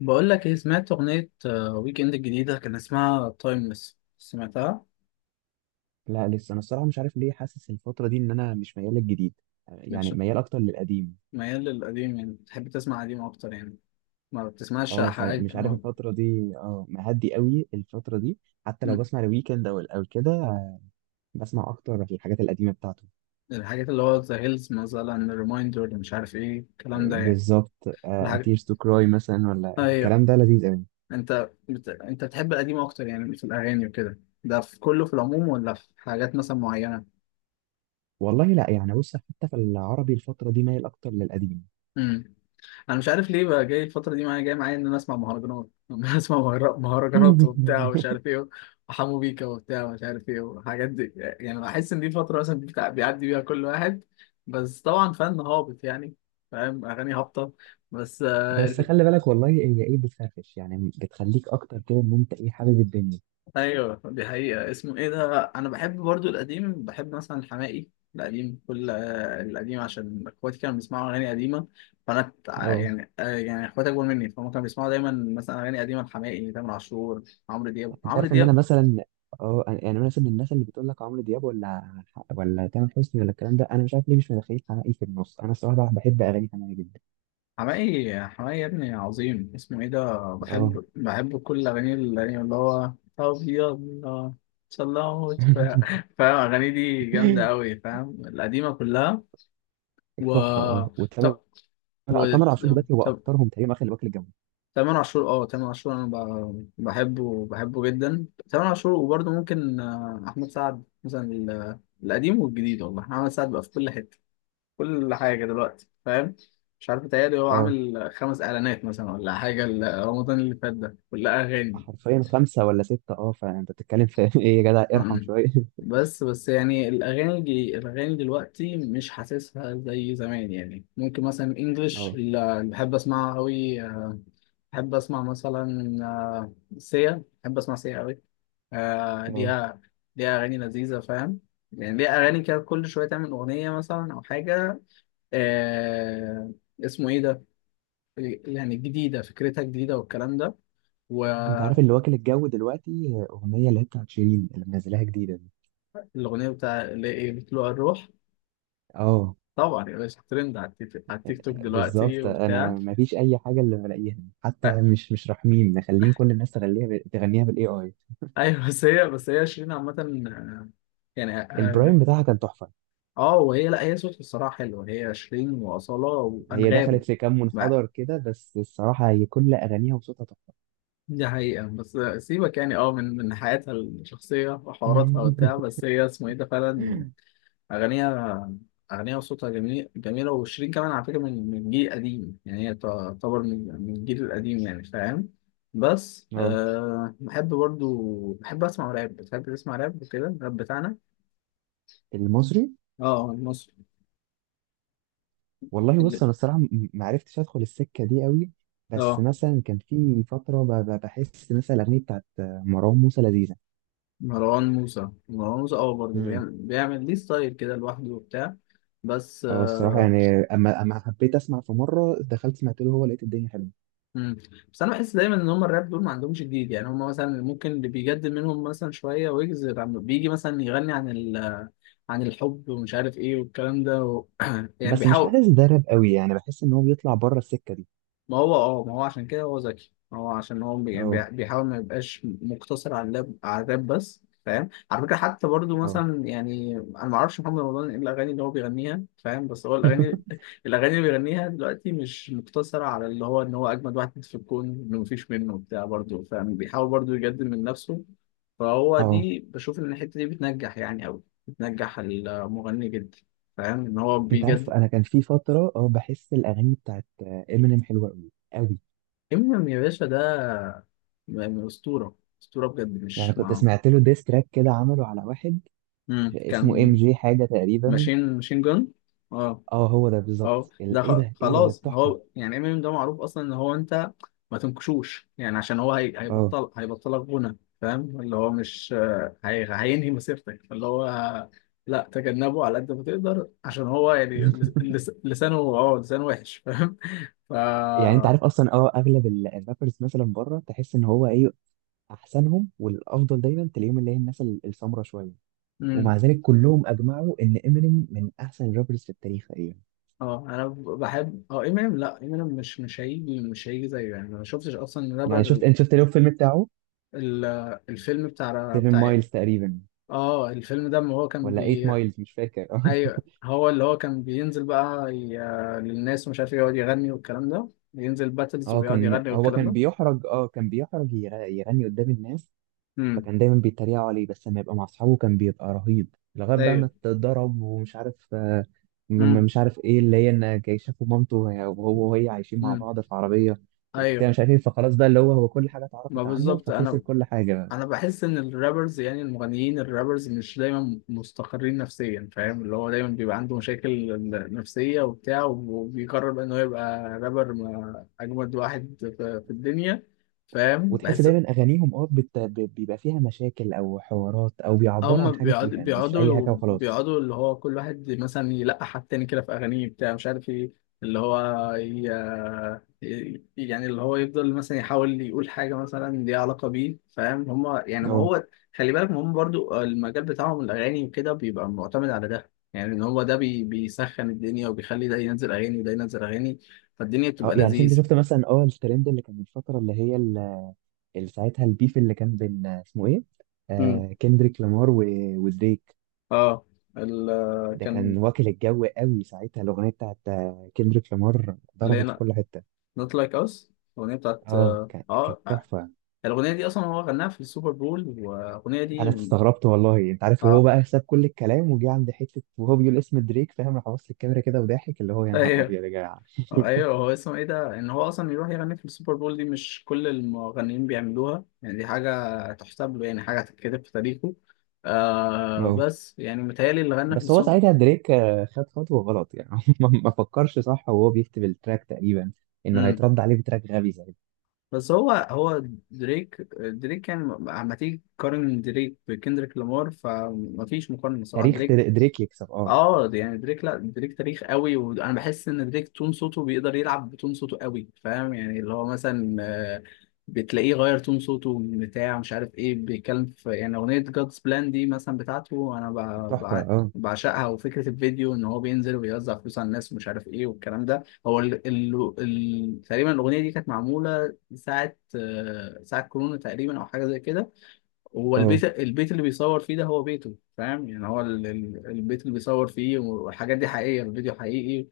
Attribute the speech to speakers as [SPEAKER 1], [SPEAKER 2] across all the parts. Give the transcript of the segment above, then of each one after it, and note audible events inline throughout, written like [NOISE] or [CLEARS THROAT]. [SPEAKER 1] بقول لك ايه، سمعت اغنيه ويك اند الجديده كان اسمها تايمليس؟ سمعتها؟
[SPEAKER 2] لا، لسه انا الصراحه مش عارف ليه حاسس الفتره دي ان انا مش ميال للجديد.
[SPEAKER 1] مش
[SPEAKER 2] يعني ميال اكتر للقديم.
[SPEAKER 1] ميال للقديم، يعني بتحب تسمع قديم اكتر يعني؟ ما بتسمعش
[SPEAKER 2] اه،
[SPEAKER 1] حاجه
[SPEAKER 2] فمش عارف
[SPEAKER 1] ما...
[SPEAKER 2] الفتره دي اه مهدي قوي الفتره دي. حتى لو
[SPEAKER 1] م-
[SPEAKER 2] بسمع الويكند او كده، بسمع اكتر في الحاجات القديمه بتاعته.
[SPEAKER 1] الحاجات اللي هو ذا هيلز مثلا، ريمايندر، مش عارف ايه الكلام ده يعني.
[SPEAKER 2] بالظبط،
[SPEAKER 1] الحاجة.
[SPEAKER 2] اتيرز تو كراي مثلا ولا
[SPEAKER 1] ايوه.
[SPEAKER 2] الكلام ده لذيذ قوي.
[SPEAKER 1] انت بتحب القديم اكتر يعني، في الاغاني وكده ده، في كله في العموم ولا في حاجات مثلا معينه؟
[SPEAKER 2] والله لا، يعني بص، حتى في العربي الفتره دي مايل اكتر للقديم.
[SPEAKER 1] امم انا مش عارف ليه بقى، جاي الفتره دي معايا، جاي معايا ان انا اسمع مهرجانات [LAUGHS] ان انا اسمع مهرجانات وبتاع ومش
[SPEAKER 2] [LAUGHS]
[SPEAKER 1] عارف ايه، وحمو بيكا وبتاع ومش عارف ايه والحاجات دي، يعني بحس ان دي فتره مثلا بيعدي بيها كل واحد. بس طبعا فن هابط يعني، فاهم؟ اغاني هابطه بس.
[SPEAKER 2] بس خلي بالك، والله هي ايه بتفرفش، يعني بتخليك اكتر كده ان انت ايه حابب الدنيا.
[SPEAKER 1] ايوه دي حقيقة، اسمه ايه ده، انا بحب برضو القديم، بحب مثلا الحماقي القديم كل القديم عشان اخواتي كانوا بيسمعوا اغاني قديمة. فانا
[SPEAKER 2] اه،
[SPEAKER 1] يعني يعني اخواتي اكبر مني فهم كانوا بيسمعوا دايما مثلا اغاني قديمة، الحماقي، تامر عاشور، عمرو دياب
[SPEAKER 2] انت
[SPEAKER 1] عمرو
[SPEAKER 2] عارف ان انا
[SPEAKER 1] دياب.
[SPEAKER 2] مثلا. اه، يعني انا مثلا من الناس اللي بتقول لك عمرو دياب ولا تامر حسني ولا الكلام ده. انا مش عارف ليه مش متخيل حماقي في النص. انا الصراحه بحب اغاني حماقي جدا.
[SPEAKER 1] حماقي حماقي يا ابني عظيم، اسمه ايه ده،
[SPEAKER 2] اه.
[SPEAKER 1] بحب كل اغاني القديمة اللي هو، طب يلا، صلوت فاهم، اغاني دي جامدة قوي،
[SPEAKER 2] [LAUGHS]
[SPEAKER 1] فاهم؟ القديمة كلها. و
[SPEAKER 2] تحفه. اه، وتامر.
[SPEAKER 1] طب و...
[SPEAKER 2] تامر عاشور دلوقتي هو
[SPEAKER 1] طب
[SPEAKER 2] اكترهم تقريبا، واخد واكل الجو.
[SPEAKER 1] تامر عاشور، اه تامر عاشور، انا بحبه جدا تامر عاشور، وبرضه ممكن احمد سعد مثلا القديم والجديد، والله احمد سعد بقى في كل حته، كل حاجه دلوقتي فاهم. مش عارف متهيألي هو
[SPEAKER 2] اه،
[SPEAKER 1] عامل خمس اعلانات مثلا ولا حاجه، رمضان اللي فات ده كلها اغاني.
[SPEAKER 2] حرفيا خمسه ولا سته. اه، فانت بتتكلم في [LAUGHS] ايه يا جدع، ارحم
[SPEAKER 1] م-م.
[SPEAKER 2] شويه. [LAUGHS]
[SPEAKER 1] بس بس يعني الاغاني الاغاني دلوقتي مش حاسسها زي زمان، يعني ممكن مثلا انجلش
[SPEAKER 2] اه.
[SPEAKER 1] اللي بحب اسمعها قوي، بحب اسمع مثلا سيا، بحب اسمع سيا قوي. آه
[SPEAKER 2] اه،
[SPEAKER 1] ليها ليها أغاني لذيذة فاهم، يعني ليها أغاني كده، كل شوية تعمل أغنية مثلا أو حاجة. آه اسمه إيه ده، يعني جديدة، فكرتها جديدة والكلام ده،
[SPEAKER 2] انت عارف اللي
[SPEAKER 1] والأغنية
[SPEAKER 2] واكل الجو دلوقتي اغنيه اللي هي بتاعت شيرين، اللي منزلاها جديده دي.
[SPEAKER 1] بتاع اللي إيه، بتلوع الروح؟
[SPEAKER 2] اه،
[SPEAKER 1] طبعا يا باشا، ترند على التيك توك دلوقتي
[SPEAKER 2] بالظبط. انا
[SPEAKER 1] وبتاع.
[SPEAKER 2] ما فيش اي حاجه اللي بلاقيها.
[SPEAKER 1] آه،
[SPEAKER 2] حتى مش رحمين، مخلين كل الناس تغنيها بالاي اي.
[SPEAKER 1] أيوه [LAUGHS] بس هي شيرين عامة، آه، يعني
[SPEAKER 2] البرايم بتاعها كان تحفه.
[SPEAKER 1] لا، هي صوتها الصراحة حلو، هي شيرين وأصالة
[SPEAKER 2] هي
[SPEAKER 1] وأنغام.
[SPEAKER 2] دخلت في كام منحدر كده، بس الصراحه هي كل اغانيها وصوتها تحفه.
[SPEAKER 1] دي حقيقة بس سيبك يعني، اه، من حياتها الشخصية وحواراتها وبتاع،
[SPEAKER 2] [LAUGHS]
[SPEAKER 1] بس هي اسمه ايه ده فعلا، أغانيها أغانيها وصوتها جميل، جميلة، وشيرين كمان على فكرة من جيل قديم، يعني هي تعتبر من الجيل القديم، يعني فاهم. بس
[SPEAKER 2] اه،
[SPEAKER 1] بحب برضو، بحب أسمع راب، بتحب تسمع راب وكده، الراب بتاعنا.
[SPEAKER 2] المصري.
[SPEAKER 1] اه المصري
[SPEAKER 2] والله
[SPEAKER 1] اللي-
[SPEAKER 2] بص، انا الصراحه ما عرفتش ادخل السكه دي قوي. بس
[SPEAKER 1] اه
[SPEAKER 2] مثلا كان في فتره بحس مثلا الاغنيه بتاعت مروان موسى لذيذه.
[SPEAKER 1] مروان موسى اه، برضه
[SPEAKER 2] مم.
[SPEAKER 1] بيعمل ليه ستايل كده لوحده وبتاع. بس
[SPEAKER 2] اه، الصراحه يعني اما حبيت اسمع في مره دخلت سمعت له هو، لقيت الدنيا حلوه.
[SPEAKER 1] مم. بس انا بحس دايما ان هم الراب دول ما عندهمش جديد، يعني هم مثلا ممكن اللي بيجدد منهم مثلا شويه، ويجز بيجي مثلا يغني عن عن الحب ومش عارف ايه والكلام ده [CLEARS THROAT] يعني
[SPEAKER 2] بس مش
[SPEAKER 1] بيحاول.
[SPEAKER 2] حاسس ده راب قوي، يعني بحس ان هو بيطلع بره السكه دي.
[SPEAKER 1] ما هو عشان كده هو ذكي، ما هو عشان هو يعني
[SPEAKER 2] اه.
[SPEAKER 1] بيحاول ما يبقاش مقتصر على الراب بس، فاهم على فكره، حتى برضو
[SPEAKER 2] اه.
[SPEAKER 1] مثلا، يعني انا ما اعرفش محمد رمضان ايه الاغاني اللي هو بيغنيها فاهم، بس هو الاغاني
[SPEAKER 2] [LAUGHS]
[SPEAKER 1] [LAUGHS] الاغاني اللي بيغنيها دلوقتي مش مقتصره على اللي هو ان هو اجمد واحد في الكون، انه مفيش منه بتاع برضو فاهم، بيحاول برضو يجدد من نفسه. فهو
[SPEAKER 2] اه،
[SPEAKER 1] دي بشوف ان الحته دي بتنجح يعني قوي، بتنجح المغني جدا، فاهم ان هو
[SPEAKER 2] انت عارف
[SPEAKER 1] بيجدد.
[SPEAKER 2] انا كان في فتره اه بحس الاغاني بتاعت امينيم حلوه قوي قوي.
[SPEAKER 1] امينيم يا باشا ده يعني اسطوره، اسطوره بجد،
[SPEAKER 2] يعني
[SPEAKER 1] مش
[SPEAKER 2] كنت
[SPEAKER 1] مع.
[SPEAKER 2] سمعت له ديس تراك كده عمله على واحد
[SPEAKER 1] مم.
[SPEAKER 2] اسمه ام
[SPEAKER 1] كان
[SPEAKER 2] جي حاجه تقريبا.
[SPEAKER 1] ماشين جون اه.
[SPEAKER 2] اه، هو ده
[SPEAKER 1] اه
[SPEAKER 2] بالظبط
[SPEAKER 1] ده
[SPEAKER 2] ايه ده ايه ده
[SPEAKER 1] خلاص،
[SPEAKER 2] تحفه.
[SPEAKER 1] هو يعني امينيم ده معروف اصلا ان هو انت ما تنكشوش، يعني عشان هو هي...
[SPEAKER 2] اه.
[SPEAKER 1] هيبطل هيبطلك غنى فاهم، اللي هو مش هينهي مسيرتك، اللي هو لا، تجنبه على قد ما تقدر عشان هو يعني
[SPEAKER 2] [LAUGHS]
[SPEAKER 1] لسانه، اه لسانه وحش فاهم. ف
[SPEAKER 2] يعني انت عارف اصلا اه اغلب الرابرز مثلا بره تحس ان هو ايه، احسنهم والافضل دايما تلاقيهم اللي هي الناس السمره شويه.
[SPEAKER 1] مم.
[SPEAKER 2] ومع ذلك كلهم اجمعوا ان امينيم من احسن الرابرز في التاريخ تقريبا.
[SPEAKER 1] اه، انا بحب اه امينيم، لا، امينيم مش مش هيجي زيه، يعني أنا ما شفتش اصلا
[SPEAKER 2] يعني شفت،
[SPEAKER 1] رابر.
[SPEAKER 2] انت شفت له الفيلم بتاعه
[SPEAKER 1] ال... الفيلم بتاع
[SPEAKER 2] 7 مايلز تقريبا
[SPEAKER 1] اه، الفيلم ده ما هو كان
[SPEAKER 2] ولا 8 مايلز مش فاكر. [LAUGHS] اه.
[SPEAKER 1] ايوه، هو اللي هو كان بينزل بقى للناس ومش عارف إيه، يقعد يغني والكلام ده، بينزل باتلز
[SPEAKER 2] اه،
[SPEAKER 1] ويقعد
[SPEAKER 2] كان
[SPEAKER 1] يغني
[SPEAKER 2] هو
[SPEAKER 1] والكلام
[SPEAKER 2] كان
[SPEAKER 1] ده.
[SPEAKER 2] بيحرج، اه كان بيحرج يغني قدام الناس.
[SPEAKER 1] امم.
[SPEAKER 2] فكان دايما بيتريقوا عليه، بس لما يبقى مع اصحابه كان بيبقى رهيب، لغايه بقى ما
[SPEAKER 1] ايوه.
[SPEAKER 2] اتضرب ومش عارف،
[SPEAKER 1] امم.
[SPEAKER 2] مش عارف ايه اللي هي ان جاي شافوا مامته وهو وهي عايشين مع
[SPEAKER 1] امم.
[SPEAKER 2] بعض في عربيه وبتاع
[SPEAKER 1] ايوه.
[SPEAKER 2] مش عارف ايه. فخلاص بقى اللي هو كل حاجه
[SPEAKER 1] ما
[SPEAKER 2] اتعرفت عنه
[SPEAKER 1] بالظبط
[SPEAKER 2] فخسر
[SPEAKER 1] انا
[SPEAKER 2] كل حاجه.
[SPEAKER 1] انا بحس ان الرابرز، يعني المغنيين الرابرز مش دايما مستقرين نفسيا فاهم، اللي هو دايما بيبقى عنده مشاكل نفسية وبتاع، وبيقرر بقى ان هو يبقى رابر، اجمد واحد في الدنيا، فاهم،
[SPEAKER 2] وتحس
[SPEAKER 1] بحس.
[SPEAKER 2] دايما اغانيهم اه بيبقى فيها مشاكل او حوارات، او بيعبروا
[SPEAKER 1] هم
[SPEAKER 2] عن حاجه
[SPEAKER 1] بيقعدوا
[SPEAKER 2] فيها، مش اي
[SPEAKER 1] بيقعدوا
[SPEAKER 2] حاجه وخلاص.
[SPEAKER 1] بيقعدوا اللي هو كل واحد مثلا يلقح على التاني كده في أغانيه بتاع مش عارف ايه، اللي هو يعني اللي هو يفضل مثلا يحاول يقول حاجة مثلا ليها علاقة بيه فاهم. هم يعني ما
[SPEAKER 2] اه.
[SPEAKER 1] هو، خلي بالك ما هم برضو المجال بتاعهم الأغاني وكده، بيبقى معتمد على ده، يعني إن هو ده بيسخن الدنيا وبيخلي ده ينزل أغاني وده ينزل أغاني، فالدنيا
[SPEAKER 2] اه،
[SPEAKER 1] بتبقى
[SPEAKER 2] يعني انت
[SPEAKER 1] لذيذ.
[SPEAKER 2] شفت مثلا اه الترند اللي كان من فتره، اللي هي اللي ساعتها البيف اللي كان بين اسمه ايه،
[SPEAKER 1] امم.
[SPEAKER 2] كندريك لامار ودريك.
[SPEAKER 1] اه ال...
[SPEAKER 2] ده كان
[SPEAKER 1] كان
[SPEAKER 2] واكل الجو قوي ساعتها. الاغنيه بتاعت كندريك لامار
[SPEAKER 1] اللي هي
[SPEAKER 2] ضربت في كل حته.
[SPEAKER 1] Not Like Us، الأغنية بتاعت.
[SPEAKER 2] اه، كانت
[SPEAKER 1] اه،
[SPEAKER 2] تحفه.
[SPEAKER 1] الأغنية دي أصلا هو غناها في السوبر بول، والأغنية
[SPEAKER 2] انا
[SPEAKER 1] دي
[SPEAKER 2] استغربت والله. انت عارف، وهو
[SPEAKER 1] اه،
[SPEAKER 2] بقى ساب كل الكلام وجه عند حته وهو بيقول اسم دريك، فاهم، راح بص الكاميرا كده وضاحك، اللي هو يا نهار
[SPEAKER 1] أيوه،
[SPEAKER 2] ابيض يا جدع.
[SPEAKER 1] أيوه، هو اسمه إيه ده؟ إن هو أصلا يروح يغني في السوبر بول دي، مش كل المغنيين بيعملوها، يعني دي حاجة تحسب له، يعني حاجة هتتكتب في تاريخه.
[SPEAKER 2] اه،
[SPEAKER 1] بس يعني متهيألي اللي غنى في
[SPEAKER 2] بس هو
[SPEAKER 1] السوبر.
[SPEAKER 2] ساعتها دريك خد خطوة غلط يعني. [LAUGHS] ما فكرش صح وهو بيكتب التراك تقريبا انه
[SPEAKER 1] مم.
[SPEAKER 2] هيترد عليه بتراك غبي زي ده.
[SPEAKER 1] بس هو دريك يعني أما تيجي تقارن دريك بكندريك لامار فمفيش مقارنة صراحة،
[SPEAKER 2] تاريخ
[SPEAKER 1] دريك.
[SPEAKER 2] دريك يكسب. اه،
[SPEAKER 1] اه يعني دريك، لا، دريك تاريخ قوي، وانا بحس ان دريك تون صوته، بيقدر يلعب بتون صوته قوي، فاهم يعني اللي هو مثلا بتلاقيه غير تون صوته من بتاع مش عارف ايه، بيتكلم في يعني اغنيه جادز بلان دي مثلا بتاعته، انا
[SPEAKER 2] تحفة. اه.
[SPEAKER 1] بعشقها، وفكره الفيديو ان هو بينزل ويوزع فلوس على الناس ومش عارف ايه والكلام ده، هو تقريبا الاغنيه دي كانت معموله ساعه كورونا تقريبا او حاجه زي كده. هو
[SPEAKER 2] اه،
[SPEAKER 1] البيت اللي بيصور فيه ده هو بيته فاهم، يعني هو البيت اللي بيصور فيه والحاجات دي حقيقية، الفيديو حقيقي.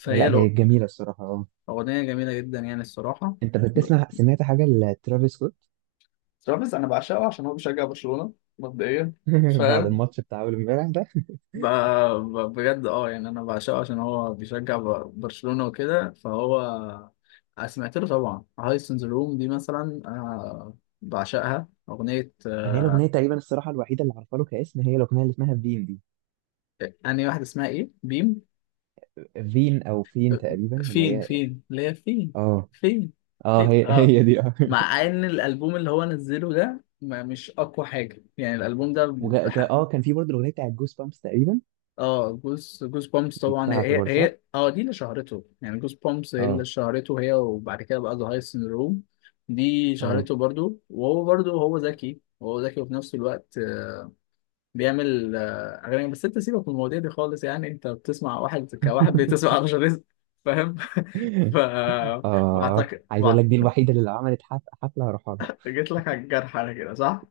[SPEAKER 1] فهي
[SPEAKER 2] لا هي
[SPEAKER 1] الأغ-
[SPEAKER 2] جميلة الصراحة. اه،
[SPEAKER 1] الأغنية جميلة جدا يعني الصراحة.
[SPEAKER 2] انت
[SPEAKER 1] ب-
[SPEAKER 2] بتسمع، سمعت حاجة لترافيس سكوت؟
[SPEAKER 1] ترافيس انا بعشقه عشان هو بيشجع برشلونة مبدئيا
[SPEAKER 2] [LAUGHS] بعد
[SPEAKER 1] فاهم.
[SPEAKER 2] الماتش بتاع اول امبارح ده.
[SPEAKER 1] ب- بجد اه، يعني أنا بعشقه عشان هو بيشجع برشلونة وكده، فهو سمعت له طبعا هايس ان ذا روم دي مثلا، أنا بعشقها أغنية.
[SPEAKER 2] انا هي الاغنية تقريبا الصراحة الوحيدة اللي عارفة له كاسم هي الاغنية اللي اسمها فين دي.
[SPEAKER 1] أنهي واحدة اسمها إيه؟ بيم،
[SPEAKER 2] فين او فين تقريبا اللي
[SPEAKER 1] فين،
[SPEAKER 2] هي.
[SPEAKER 1] اللي هي فين،
[SPEAKER 2] اه.
[SPEAKER 1] فين فين
[SPEAKER 2] اه، هي
[SPEAKER 1] اه.
[SPEAKER 2] هي دي اه.
[SPEAKER 1] مع
[SPEAKER 2] [LAUGHS]
[SPEAKER 1] ان الالبوم اللي هو نزله ده ما مش اقوى حاجه يعني، الالبوم ده. بح-
[SPEAKER 2] اه كان في برضه الاغنية بتاعت جوز بامبس تقريبا.
[SPEAKER 1] اه، جوز بومبس
[SPEAKER 2] دي
[SPEAKER 1] طبعا،
[SPEAKER 2] بتاعته
[SPEAKER 1] هي
[SPEAKER 2] برضه صح؟
[SPEAKER 1] هي اه دي اللي شهرته، يعني جوز بومبس هي اللي
[SPEAKER 2] اه.
[SPEAKER 1] شهرته، هي وبعد كده بقى ذا هاي سيندروم، دي
[SPEAKER 2] اه.
[SPEAKER 1] شهرته برضو، وهو برضو هو ذكي، هو ذكي وفي نفس الوقت بيعمل اغاني. بس انت سيبك من المواضيع دي خالص، يعني انت بتسمع واحد كواحد، بتسمع رشا رزق فاهم؟ [LAUGHS] ف
[SPEAKER 2] [LAUGHS] اه،
[SPEAKER 1] بعتقد
[SPEAKER 2] عايز اقول لك دي
[SPEAKER 1] بعتقد
[SPEAKER 2] الوحيده اللي لو عملت حفله هروح لها.
[SPEAKER 1] جيت لك على الجرح انا، كده صح؟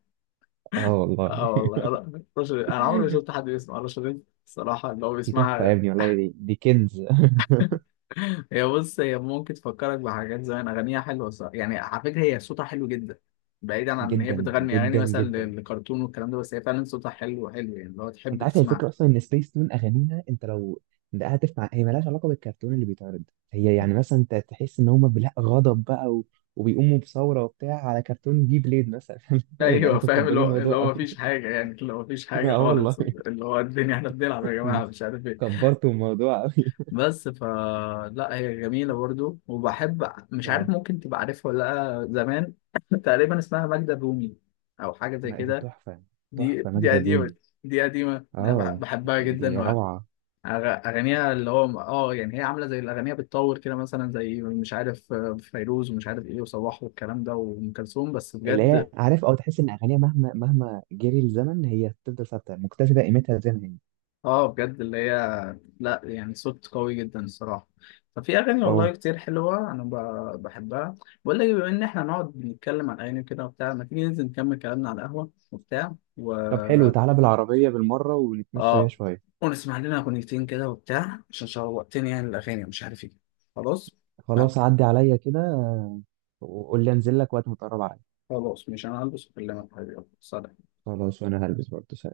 [SPEAKER 2] اه والله
[SPEAKER 1] اه والله، لا، رشا رزق. انا عمري ما شفت حد بيسمع رشا رزق الصراحة، اللي هو
[SPEAKER 2] دي تحفه يا
[SPEAKER 1] بيسمعها.
[SPEAKER 2] ابني. والله دي كنز. [LAUGHS]
[SPEAKER 1] هي، بص، هي ممكن تفكرك بحاجات زمان، أغانيها حلوة الصراحة. يعني على فكرة هي صوتها حلو جدا، بعيدا عن إن هي
[SPEAKER 2] جدا
[SPEAKER 1] بتغني أغاني
[SPEAKER 2] جدا
[SPEAKER 1] مثلا
[SPEAKER 2] جدا.
[SPEAKER 1] للكرتون والكلام ده، بس هي فعلا صوتها حلو حلو، يعني اللي هو تحب
[SPEAKER 2] انت عارف الفكره
[SPEAKER 1] تسمعها.
[SPEAKER 2] اصلا ان سبيس تون اغانيها، انت لو دققت في، هي مالهاش علاقه بالكرتون اللي بيتعرض. هي يعني مثلا انت تحس ان هم بلا غضب بقى و... وبيقوموا بثوره وبتاع على كرتون جي بليد مثلا. [LAUGHS] يا جدعان
[SPEAKER 1] ايوه
[SPEAKER 2] انتوا
[SPEAKER 1] فاهم، اللي
[SPEAKER 2] مكبرين
[SPEAKER 1] هو اللي
[SPEAKER 2] الموضوع
[SPEAKER 1] هو
[SPEAKER 2] قوي.
[SPEAKER 1] مفيش حاجه يعني، اللي هو مفيش
[SPEAKER 2] [LAUGHS]
[SPEAKER 1] حاجه
[SPEAKER 2] اه والله.
[SPEAKER 1] خالص، اللي هو الدنيا احنا بنلعب يا جماعه
[SPEAKER 2] [LAUGHS]
[SPEAKER 1] مش عارف ايه.
[SPEAKER 2] كبرتوا الموضوع قوي.
[SPEAKER 1] بس لا، هي جميله
[SPEAKER 2] [LAUGHS]
[SPEAKER 1] برضو وبحب، مش عارف
[SPEAKER 2] اه،
[SPEAKER 1] ممكن تبقى عارفها ولا. لا زمان [LAUGHS] تقريبا اسمها ماجدة الرومي او حاجه زي
[SPEAKER 2] ما دي
[SPEAKER 1] كده.
[SPEAKER 2] تحفه.
[SPEAKER 1] دي
[SPEAKER 2] تحفه
[SPEAKER 1] دي
[SPEAKER 2] ماجدة
[SPEAKER 1] قديمه،
[SPEAKER 2] الرومي.
[SPEAKER 1] دي قديمه، انا
[SPEAKER 2] اه،
[SPEAKER 1] بحبها جدا،
[SPEAKER 2] دي روعة.
[SPEAKER 1] اغانيها اللي هو اه، يعني هي عامله زي الاغنيه بتطور كده، مثلا زي مش عارف فيروز ومش عارف ايه، وصباح والكلام ده، وام كلثوم، بس
[SPEAKER 2] اللي هي،
[SPEAKER 1] بجد.
[SPEAKER 2] عارف، او تحس ان اغانيها مهما مهما جري الزمن هي تفضل ثابتة مكتسبة قيمتها زي ما هي.
[SPEAKER 1] اه بجد اللي هي، لا يعني صوت قوي جدا الصراحة. ففي أغاني والله
[SPEAKER 2] اه،
[SPEAKER 1] كتير حلوة، أنا بحبها. بقول لك، بما إن إحنا نقعد نتكلم عن أغاني كده وبتاع، ما تيجي ننزل نكمل كلامنا على القهوة وبتاع، و
[SPEAKER 2] طب حلو، تعالى بالعربية بالمرة ونتمشى بيها
[SPEAKER 1] اه
[SPEAKER 2] شوية.
[SPEAKER 1] ونسمع لنا أغنيتين كده وبتاع عشان شوقتني، يعني الأغاني ومش عارف إيه، خلاص. آه،
[SPEAKER 2] خلاص، عدي عليا كده وقول لي انزل لك وقت ما تقرب عليا.
[SPEAKER 1] خلاص مش أنا هلبس وأكلمك حبيبي، يلا، سلام.
[SPEAKER 2] خلاص، وانا هلبس برضه.